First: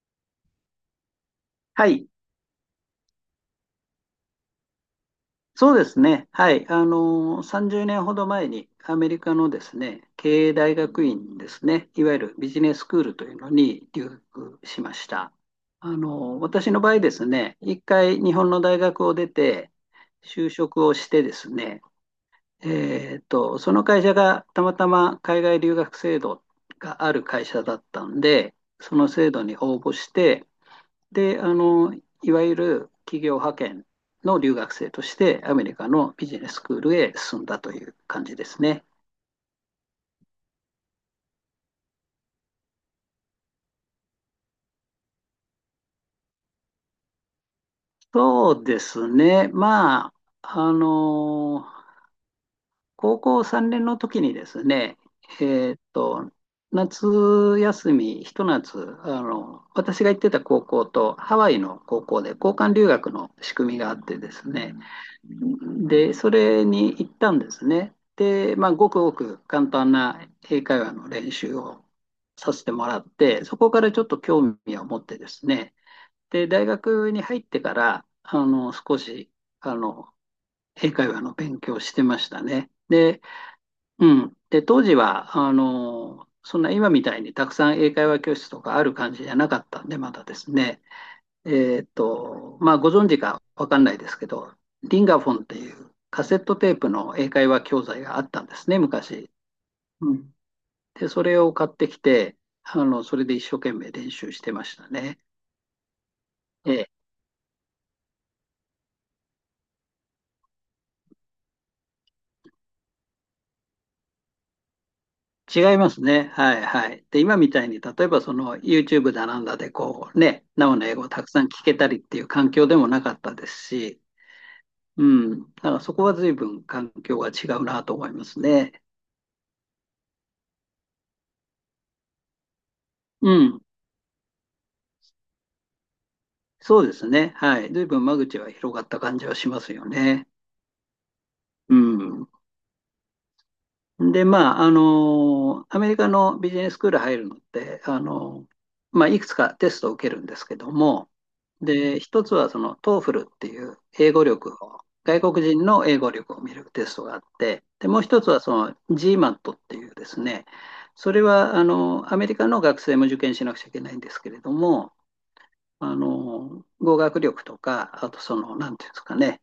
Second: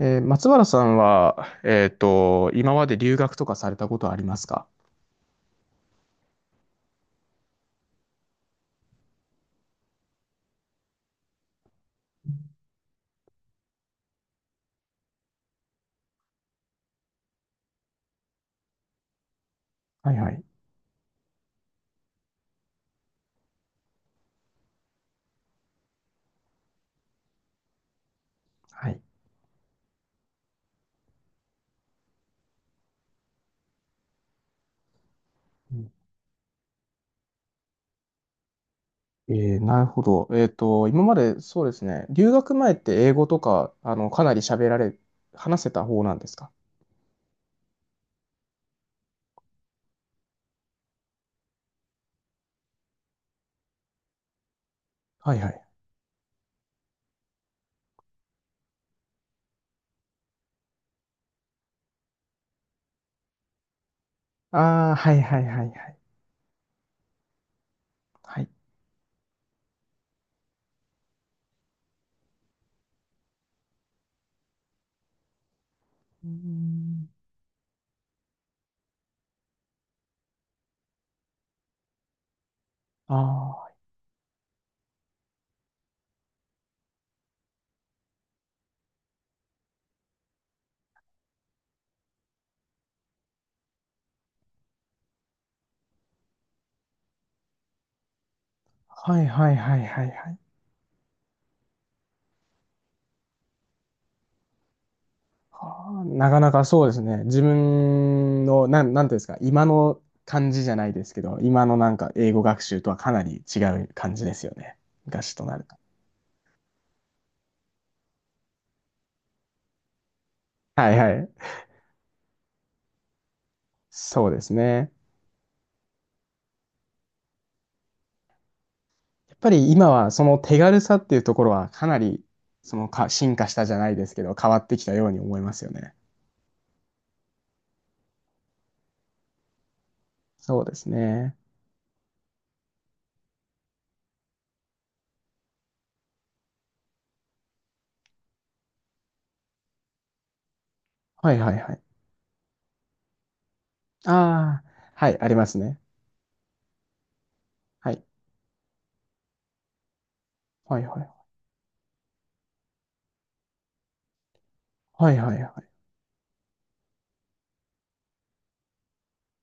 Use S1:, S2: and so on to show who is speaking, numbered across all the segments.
S1: 松原さんは、
S2: はい、
S1: 今まで留学とかされたことありますか？
S2: そうですね。はい、30年ほど前にアメリカのですね、経営大学院ですね、いわゆるビジネススクールというのに留学しました。私の場合ですね、一回日本の大学を出て、
S1: はいはい。
S2: 就職をしてですね、その会社がたまたま海外留学制度がある会社だったんで、
S1: は
S2: そ
S1: い。
S2: の制度に応募して、で、あの、いわゆる企業派遣の留学生としてアメ
S1: う
S2: リカ
S1: ん。
S2: のビジネススクールへ進んだという感じですね。
S1: なるほど。今までそうですね、留学前って英語とか、かなり喋られ、話せた方なんですか？
S2: そうですね。まあ、あの、高校3年の時にですね、
S1: はいはい。
S2: えっと、夏休み、ひと夏、あの、私が行ってた高校とハワイの高校で交換留学の仕組みがあってですね、
S1: ああ、はいはいはいはい。
S2: で、それに行ったんですね。
S1: はい。
S2: で、まあ、ごくごく簡単な英会話の練習をさせてもらって、そこからちょっと興味を持ってですね、
S1: うー
S2: で、大
S1: ん。
S2: 学に入ってから、あの、少し、あの、英会話の勉強をしてましたね。
S1: あ
S2: で、
S1: あ、
S2: うん。で、当時は、あの、そんな今みたいにたくさん英会話教室とかある感じじゃなかったんで、まだですね。まあ、ご存知かわかんないですけど、リンガフォンっていうカセットテープの英会話教材があったんですね、
S1: はい
S2: 昔。
S1: はいはいはいは
S2: うん、
S1: い。
S2: で、それを買ってきて、あの、それで一生懸命練習してましたね。
S1: はあ、なかなか
S2: え
S1: そう
S2: え、
S1: ですね。自分の、なんていうんですか、今の感じじゃないですけど、今のなんか英語学習とはかなり違う感じですよね。昔となる
S2: 違
S1: と。
S2: いますね。はいはい。で、今みたいに、例えばその YouTube だなんだで、こうね、生の
S1: は
S2: 英
S1: い
S2: 語を
S1: は
S2: た
S1: い。
S2: くさん聞けたりっていう環境でもなかったですし、
S1: そうですね。
S2: うん、だからそこは随分環境が違うなと思いますね。
S1: やっぱり今はその手軽さっていうところはかなりそのか
S2: う
S1: 進化し
S2: ん。
S1: たじゃないですけど、変わってきたように思いますよね。
S2: そうですね。はい。随分間口は広がった感じはしますよね。
S1: そうですね。
S2: うん。で、まあ、あの、アメリカのビジネススクール入るのって、あの、まあ、いくつかテストを受けるんですけども、
S1: はいはいはい。
S2: で、一つはその TOEFL っていう英語力
S1: ああ、
S2: を、
S1: はい、
S2: 外
S1: ありま
S2: 国
S1: す
S2: 人
S1: ね。
S2: の英語力を見るテストがあって、で、
S1: は
S2: も
S1: い。
S2: う一つはその GMAT っていうですね、
S1: はいは
S2: それ
S1: い。
S2: はあのアメリカの学生も受験しなくちゃいけないんですけれども、
S1: はいはいはい。
S2: あの語学力とか、あとその、なんていうんですかね、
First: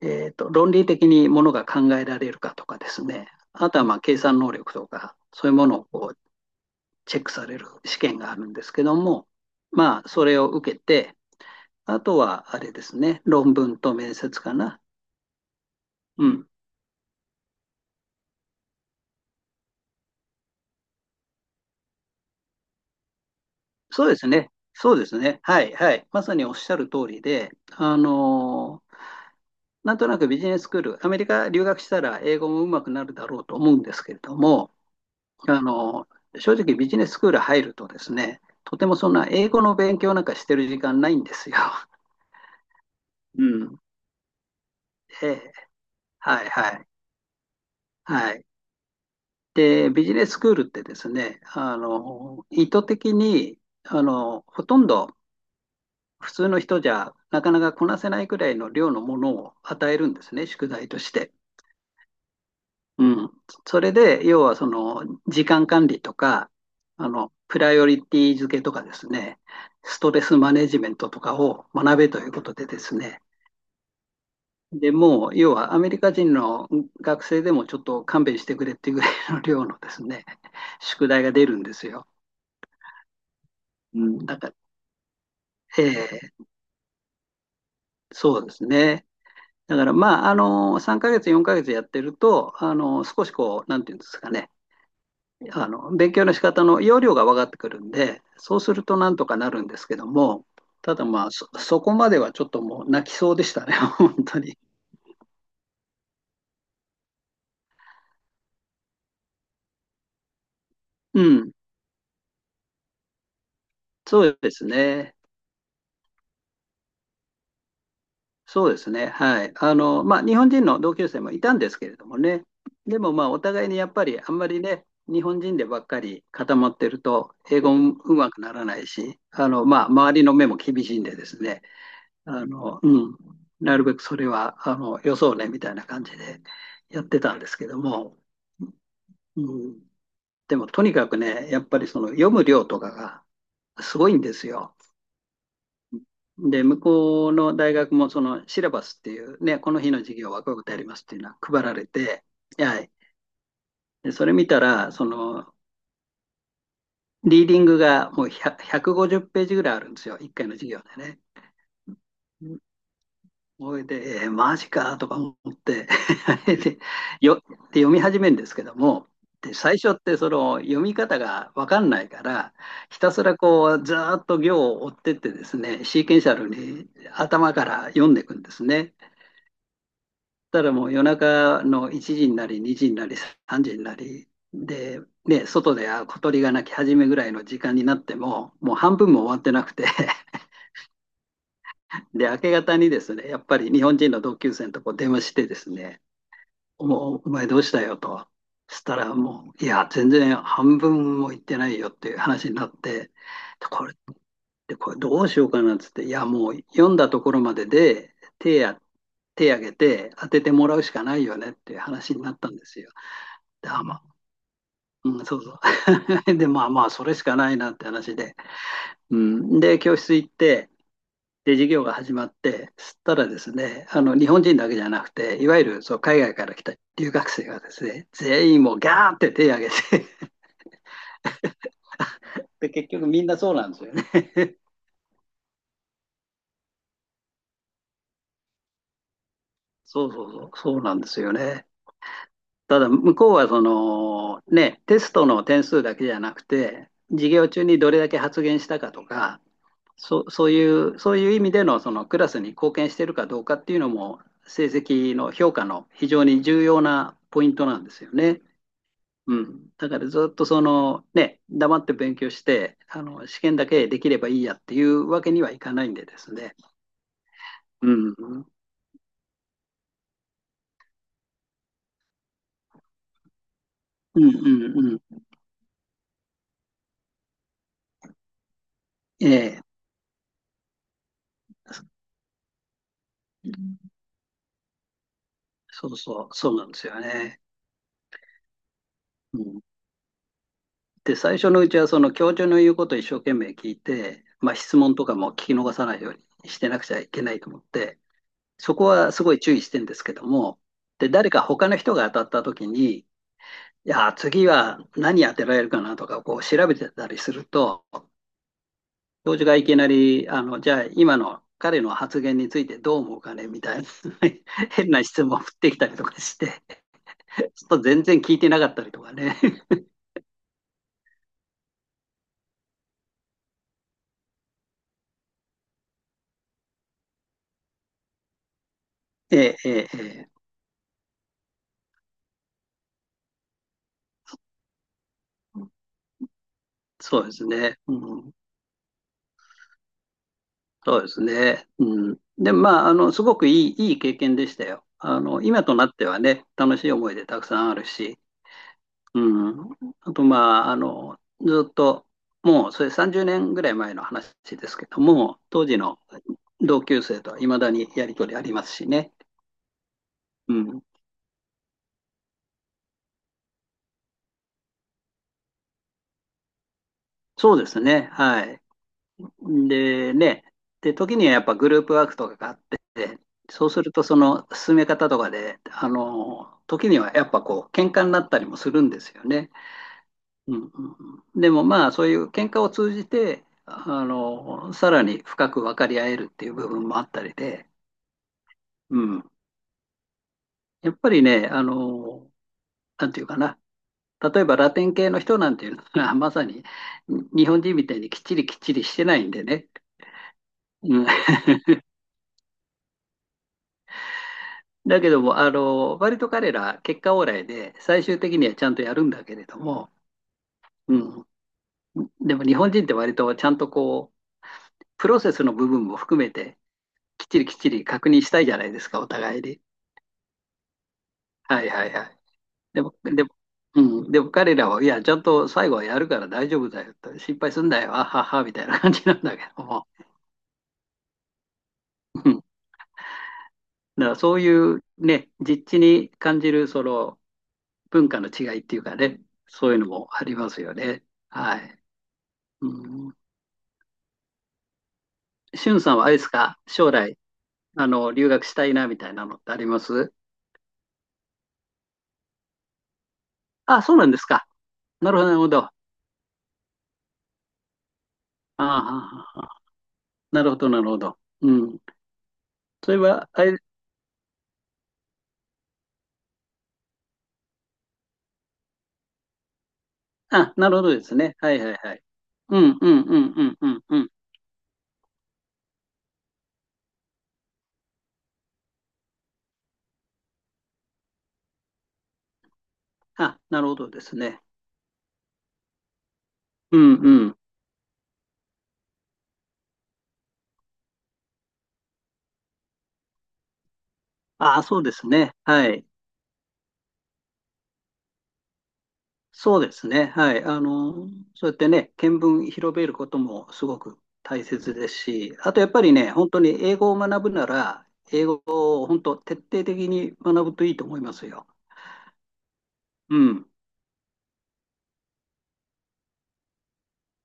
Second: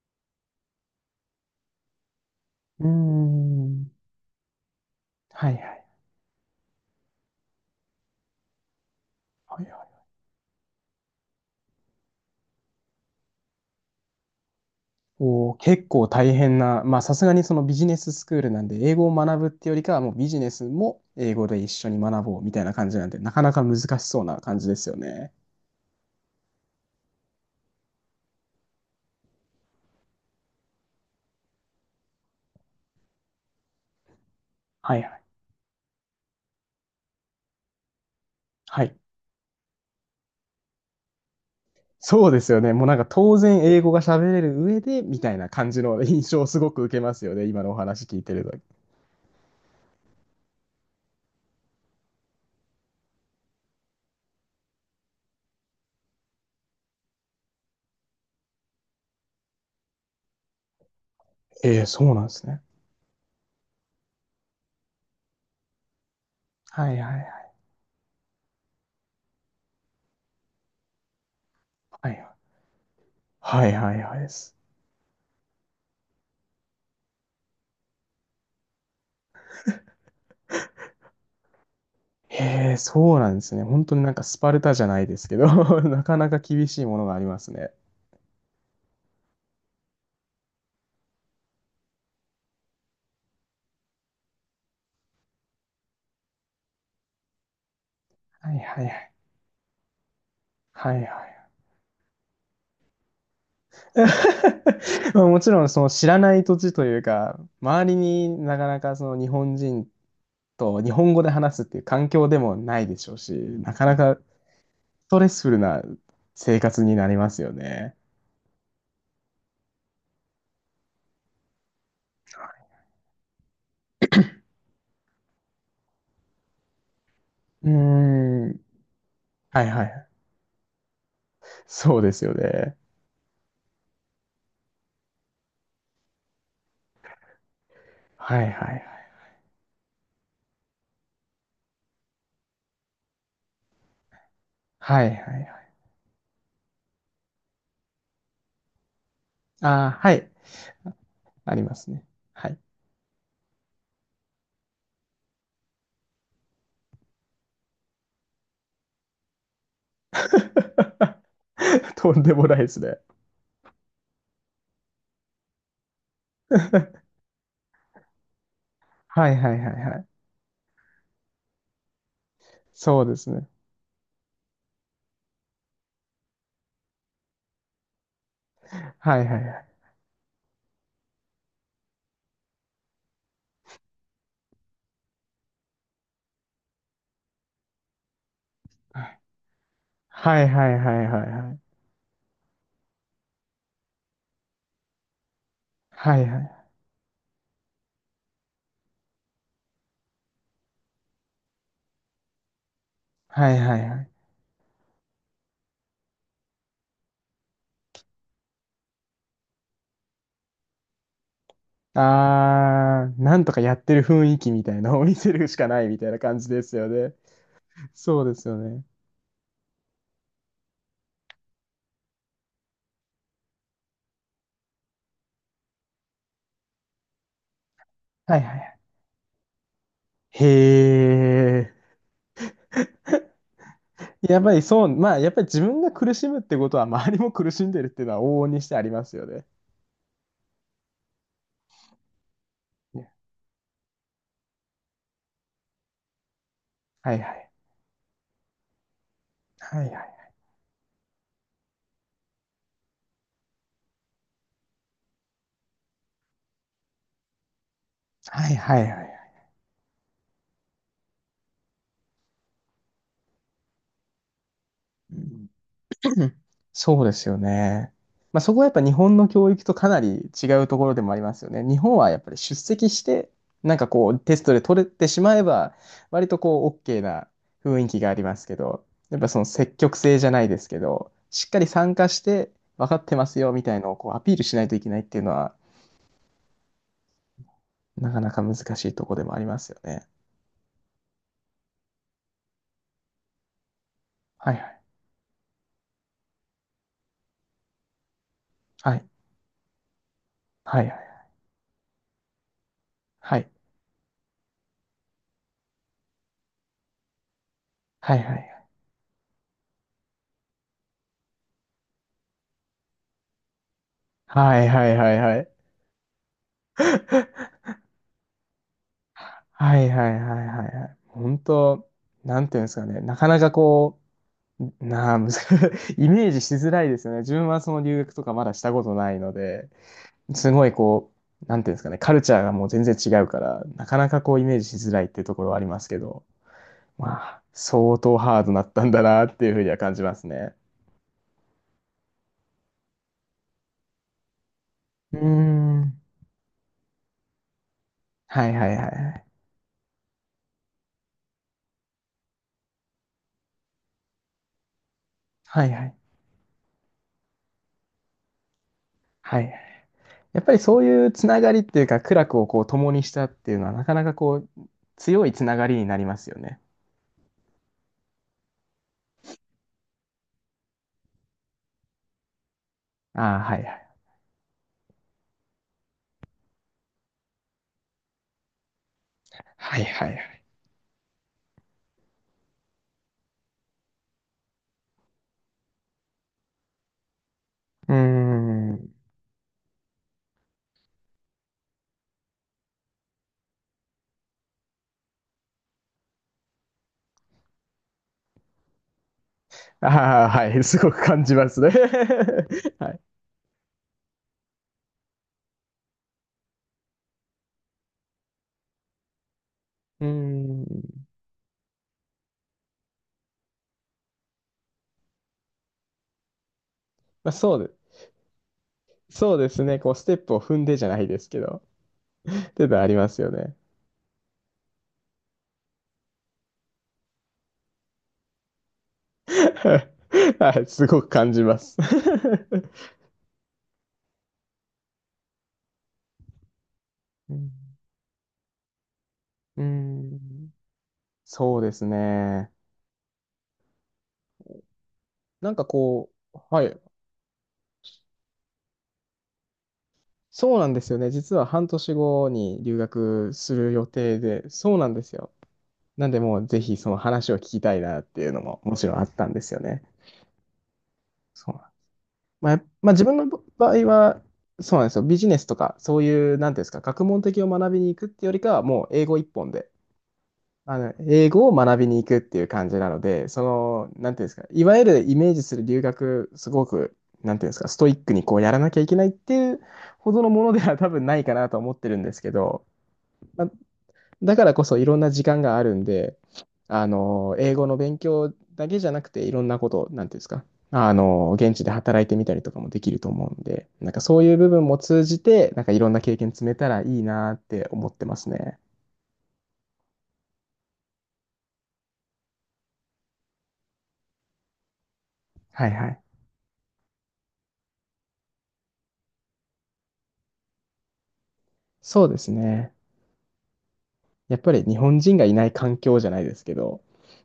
S2: 論理的にものが考えられるかとか
S1: うー
S2: ですね、あとは
S1: ん。
S2: まあ計算能力とか、そ
S1: は
S2: う
S1: い
S2: いう
S1: は
S2: もの
S1: い。
S2: をこうチェックされる試験があるんですけども、
S1: はいはい。
S2: まあ、それを受けて、あとはあれですね、論文と面接かな。
S1: おー、結構
S2: う
S1: 大
S2: ん。
S1: 変な、まあさすがにそのビジネススクールなんで、英語を学ぶってよりかはもうビジネスも英語で一緒に学ぼうみたいな感じなんで、なかなか難し
S2: そうで
S1: そう
S2: す
S1: な
S2: ね。
S1: 感じです
S2: そ
S1: よ
S2: うです
S1: ね。
S2: ね。はい、はい。まさにおっしゃる通りで、なんとなくビジネススクール、アメリカ留学したら英語もうまくなるだろうと思うんですけれども、
S1: はいはい。
S2: あの、正直ビジネススクール入るとですね、と
S1: は
S2: ても
S1: い。
S2: そんな英語の勉強なんかしてる時間ないんですよ。
S1: そうですよね。もうなんか当
S2: う
S1: 然
S2: ん。
S1: 英語が喋れる上でみたいな
S2: で
S1: 感じの印象
S2: は
S1: を
S2: い
S1: す
S2: は
S1: ごく
S2: い。
S1: 受けますよね。今のお話聞いて
S2: は
S1: る
S2: い。
S1: と。
S2: で、ビジネススクールってですね、あの、意図的に、あの、ほとんど普通の人じゃなかなかこなせないくらいの量のものを与えるんですね、宿題として。
S1: ええ、そうなんですね。
S2: うん。それで、要はその、時間管理とか、
S1: はい
S2: あ
S1: はいは
S2: の、
S1: い。
S2: プライオリティ付けとかですね、ストレスマネジメントとかを学
S1: は
S2: べと
S1: い
S2: いうことでですね、
S1: はいはいはいです。
S2: でもう、要はアメリカ人の学生でもちょっと勘弁してくれっていうぐらいの量のですね、宿題が出るんですよ。
S1: へえ、そうなんですね。本当
S2: う
S1: になんか
S2: ん。だ
S1: ス
S2: か
S1: パ
S2: ら、
S1: ルタじゃないですけど、
S2: え
S1: なかなか
S2: え
S1: 厳しいものがありますね。
S2: そうですね。だから、まあ、あの、3ヶ月、4ヶ月やってると、あの、少しこう、なんていうんですかね、あの勉強の仕方の要領が分かってくるんで、
S1: は
S2: そ
S1: い
S2: うす
S1: は
S2: る
S1: いは
S2: とな
S1: い。
S2: んとかなるんですけども、
S1: は
S2: た
S1: い
S2: だ
S1: は
S2: まあ、
S1: い。
S2: そこまではちょっともう泣きそうでしたね、本当に。
S1: まあもちろんその知らない土地というか、周りになかなかその日本人と日本
S2: う
S1: 語で
S2: ん、
S1: 話すっていう環境でもないでしょうし、なかなかス
S2: そうですね。
S1: トレスフルな生活になりますよね。
S2: そうですね。はい。あの、まあ、日本人の同級生もいたんですけれどもね。でもまあ、お互いにやっぱりあんまりね、日本人でばっかり固まってると、英
S1: うー
S2: 語もうまく
S1: ん。
S2: ならないし、あ
S1: は
S2: の、
S1: い
S2: ま
S1: は
S2: あ、
S1: い。
S2: 周りの目も厳しいんでですね、
S1: そうですよ
S2: あ
S1: ね。
S2: の、うん、なるべくそれは、あの、よそうね、みたいな感じでやってたんですけども、
S1: はいはいはい。
S2: うん、でもとにかくね、やっぱりその読む量とかがすごいんですよ。
S1: はいはいはい。
S2: で、向こうの大学もそのシラバスっていうね、この日
S1: あ
S2: の
S1: あ、は
S2: 授
S1: い。
S2: 業はこういうことやりますっていうのは
S1: あり
S2: 配ら
S1: ま
S2: れ
S1: すね。
S2: て、
S1: はい。
S2: はい。で、それ見たら、その、リーディングがもう100 150ページぐらいあるんですよ、1回の授業でね。
S1: とんでもないですね。
S2: それで、えーマジかとか思って で、よ、で読み始めるんですけども、
S1: はいは
S2: で、
S1: いはい
S2: 最
S1: は
S2: 初っ
S1: い。
S2: てその読み方が分かんないから、ひ
S1: そう
S2: た
S1: で
S2: す
S1: す
S2: ら
S1: ね。
S2: こう、ずーっと行を追ってってですね、シーケンシャルに頭から読んでいくんですね。
S1: はいはいはい。
S2: たらもう夜中の1時になり、2時になり、3時になり、で、ね、外であ小鳥が鳴き始めぐらいの時間になっても、もう半分も終わってなくて
S1: はいはいはいはいはい。
S2: で、明け方にですね、やっぱり日本人の同級生のとこ電話してですね、
S1: はいはい。
S2: お前どうしたよと。そしたらもう、いや、全然半分も行ってないよっていう話になって、
S1: はいは
S2: こ
S1: い
S2: れっ
S1: はい。
S2: これどうしようかなっつって、いや、もう読んだところまでで手挙げて当ててもらうしかないよねっていう話になったんですよ。
S1: あー、なんとか
S2: で、
S1: やっ
S2: あ、
S1: て
S2: ま
S1: る
S2: あ、
S1: 雰囲気みたいなのを見
S2: うん、
S1: せ
S2: そう
S1: るし
S2: そ
S1: かないみたいな
S2: う。
S1: 感
S2: で、
S1: じで
S2: まあ
S1: す
S2: ま
S1: よ
S2: あ、そ
S1: ね。
S2: れしかないなって話
S1: そう
S2: で。
S1: ですよね。
S2: うん、で、教室行って、で、授業が始まって、そしたらですね、あの、日本人だけじゃなくて、いわゆるそう海外から来た留学生がですね、
S1: はい
S2: 全
S1: はい
S2: 員
S1: は
S2: も
S1: い。
S2: うガーンって手を挙げて
S1: へ
S2: で、結局みんなそうなんですよね。
S1: ー。やっぱりそう、まあやっぱり自分が苦しむってことは周りも苦しんでるっていうのは往々にしてありますよね。
S2: そうそうそう、そうなんですよね。ただ、
S1: ね。
S2: 向こうはその、ね、テストの点数だけじゃなくて、
S1: はい
S2: 授
S1: は
S2: 業
S1: い。
S2: 中にどれだけ発言したかとか、
S1: はいは
S2: そ
S1: い。
S2: そういうそういう意味でのそのクラスに貢献してるかどうかっていうのも成績の評価の非常に重要なポイントなんですよね。
S1: はいはいはいはい。
S2: うん。だからずっとそのね、黙って勉強して、あの、試験だけできればいいやっていう
S1: う
S2: わけに
S1: ん
S2: はいかないんでで
S1: うん。
S2: すね。
S1: そうですよ
S2: う
S1: ね。
S2: ん。う
S1: まあ、そ
S2: ん
S1: こはやっぱ日本の教育とかなり違うところでもありますよね。日本はやっぱり出席して、なんかこう
S2: う
S1: テストで
S2: ん
S1: 取れ
S2: う
S1: て
S2: ん。
S1: しまえば、割とこう OK な雰囲気がありますけど、やっ
S2: え
S1: ぱその
S2: え。
S1: 積極性じゃないですけど、しっかり参加して分かってますよみたいのをこうアピールしないといけないっていうのは、
S2: そうそう、そうなんですよね。
S1: なかなか難しいところでもあ
S2: う
S1: りま
S2: ん、
S1: すよね。
S2: で、最初のうちはその教授の言うことを一生懸命聞いて、
S1: は
S2: まあ、
S1: いは
S2: 質
S1: い。
S2: 問とかも聞き逃さないようにしてなくちゃいけないと思って、そこ
S1: はい。
S2: はすごい注意してんですけども、
S1: はいは
S2: で、
S1: い。
S2: 誰か他の人が当たった時に、い
S1: はい。
S2: や、次は何当てられるかなとかこう調べてたりすると、
S1: はいはいはい。
S2: 教授がいきなり、あの、じゃあ今の彼の発言についてどう思うかねみたいな
S1: はい は
S2: 変
S1: い
S2: な
S1: はい
S2: 質
S1: は
S2: 問を
S1: い。
S2: 振ってきたりとかして、ちょっと全然聞いてなかったりとかね。
S1: はい はいはいはいはい。本当、なんていうんですかね。なかなかこう、なあ、むず イメージしづらいですよね。自分はその留学とかまだしたことないの
S2: ええ、
S1: で、
S2: ええ、ええ
S1: すごいこう、なんていうんですかね。カルチャーがもう全然違うから、なかなかこうイメージしづらいっていうところはありますけど、ま
S2: そうで
S1: あ、
S2: すね。
S1: 相
S2: う
S1: 当
S2: ん、
S1: ハードだったんだなっていうふうには感じますね。
S2: そうですね。うん、で、まあ、あの、すごくいい、いい経験でしたよ。
S1: うー
S2: あの、今となっ
S1: ん。
S2: てはね、楽しい思い出たくさんあるし、
S1: はいはいはいは
S2: う
S1: い。
S2: ん。あと、まあ、あの、ずっと、もう、それ30年ぐらい前の話ですけども、
S1: は
S2: 当
S1: い
S2: 時
S1: はい。
S2: の同級生とはいまだにやりとりありますしね。
S1: はいはい。やっぱ
S2: う
S1: りそ
S2: ん。
S1: ういうつながりっていうか、苦楽をこう共にしたっていうのは、なかなかこう、強いつながりになりますよね。
S2: そうですね。はい。で、ね。で、時にはやっぱグループワークとかがあって、
S1: ああ、はい
S2: そ
S1: は
S2: うす
S1: い。
S2: ると、その進め方とかで、あの、時にはやっぱこう、喧嘩になったりもするんですよね。
S1: はいはいはい。
S2: うんうんうん、でもまあ、そういう喧嘩を通じて、あの、さらに深く分かり合えるっていう部分もあったりで、
S1: うーん。
S2: うん。やっぱりね、あの、なんていうかな。例えばラテン系の人なんていうのは、まさに日本人みたいにきっちりきっちりしてないんでね。
S1: ああ、はい。すご
S2: う
S1: く
S2: ん。
S1: 感じ ますね。はい。
S2: だけども、あの、割と彼ら、結果オーライで、最終的にはちゃんとやるんだけれども、
S1: うー
S2: う
S1: ん。
S2: ん。でも日本人って割とちゃんとこう、プロセスの部分も含めて、きっ
S1: まあ、
S2: ちりきっちり確認したいじゃないですか、お
S1: そう
S2: 互い
S1: で
S2: に。
S1: すね。こう、ステップを踏んでじゃないですけど、
S2: はいはいはい。
S1: っていうの
S2: で
S1: はあり
S2: も、
S1: ます
S2: で
S1: よ
S2: も、
S1: ね。
S2: うん、でも彼らは、いや、ちゃんと最後はやるから大丈夫だよと、心配すんだよ、あはは、みたいな感じなん だけども。
S1: はい。すごく感じます。
S2: うん。だからそういうね、実地に感じる、その
S1: うん。
S2: 文化の違いっていうかね、
S1: うー
S2: そういうのもありま
S1: ん。
S2: すよね。
S1: そ
S2: は
S1: うで
S2: い。
S1: すね。
S2: うん。
S1: なんか
S2: しゅんさんはあ
S1: こ
S2: れです
S1: う、
S2: か、
S1: はい。
S2: 将来、あの、留学したいな、みたいなのってあります
S1: そうなんですよね。実は半年後に留学する
S2: あ、
S1: 予
S2: そうなん
S1: 定
S2: ですか。
S1: で、そうなんで
S2: な
S1: す
S2: るほど、
S1: よ。
S2: なるほど。あ
S1: なんで、もうぜひその話を聞きたいなっていうのももちろんあった
S2: あ、
S1: んですよね。
S2: なるほど、なるほど。う
S1: そうなん。
S2: ん。
S1: まあ、ま
S2: そ
S1: あ、
S2: れ
S1: 自分の
S2: は、あれ
S1: 場合は、そうなんですよ。ビジネスとか、そういう、なんていうんですか、学問的を学びに行くってよりかは、もう英語一本で、
S2: あ、なるほどです
S1: 英
S2: ね。
S1: 語
S2: は
S1: を
S2: いは
S1: 学
S2: い
S1: び
S2: は
S1: に
S2: い。
S1: 行くっていう
S2: う
S1: 感じ
S2: ん、う
S1: なの
S2: ん、う
S1: で、
S2: ん、うん、うん、うん。
S1: なんていうんですか、いわゆるイメージする留学、すごく、なんていうんですか、ストイックにこうやらなきゃいけないっていうほどのものでは多分ないかなと思ってるんですけど、
S2: あ、
S1: まあ、
S2: なるほどです
S1: だ
S2: ね。
S1: からこそいろんな時間があるんで、
S2: うん、うん。
S1: 英語の勉強だけじゃなくて、いろんなこと、なんていうんですか、現地で働いてみたりとかもできると思うんで、なんかそういう部
S2: あ、
S1: 分も
S2: そうで
S1: 通
S2: す
S1: じ
S2: ね。
S1: て、なん
S2: は
S1: かい
S2: い。
S1: ろんな経験積めたらいいなって思ってますね。
S2: そうですね。はい。あの、そうやってね、見聞広めることもすごく大切ですし、あと
S1: は
S2: やっ
S1: い
S2: ぱ
S1: は
S2: り
S1: い。
S2: ね、本当に英語を学ぶなら、英語を本当徹底的に学ぶといいと思いますよ。
S1: そうですね。
S2: うん。
S1: やっぱり日本人がいない環境じゃないですけど、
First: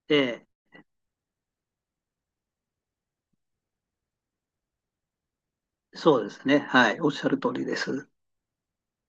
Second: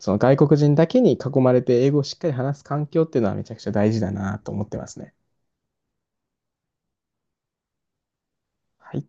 S1: そ
S2: え
S1: の外
S2: え、
S1: 国人だけに囲まれて英語をしっかり話す環境っていうのはめちゃくちゃ大事だなと思ってますね。
S2: そうですね。はい。おっしゃる通りです。
S1: はい。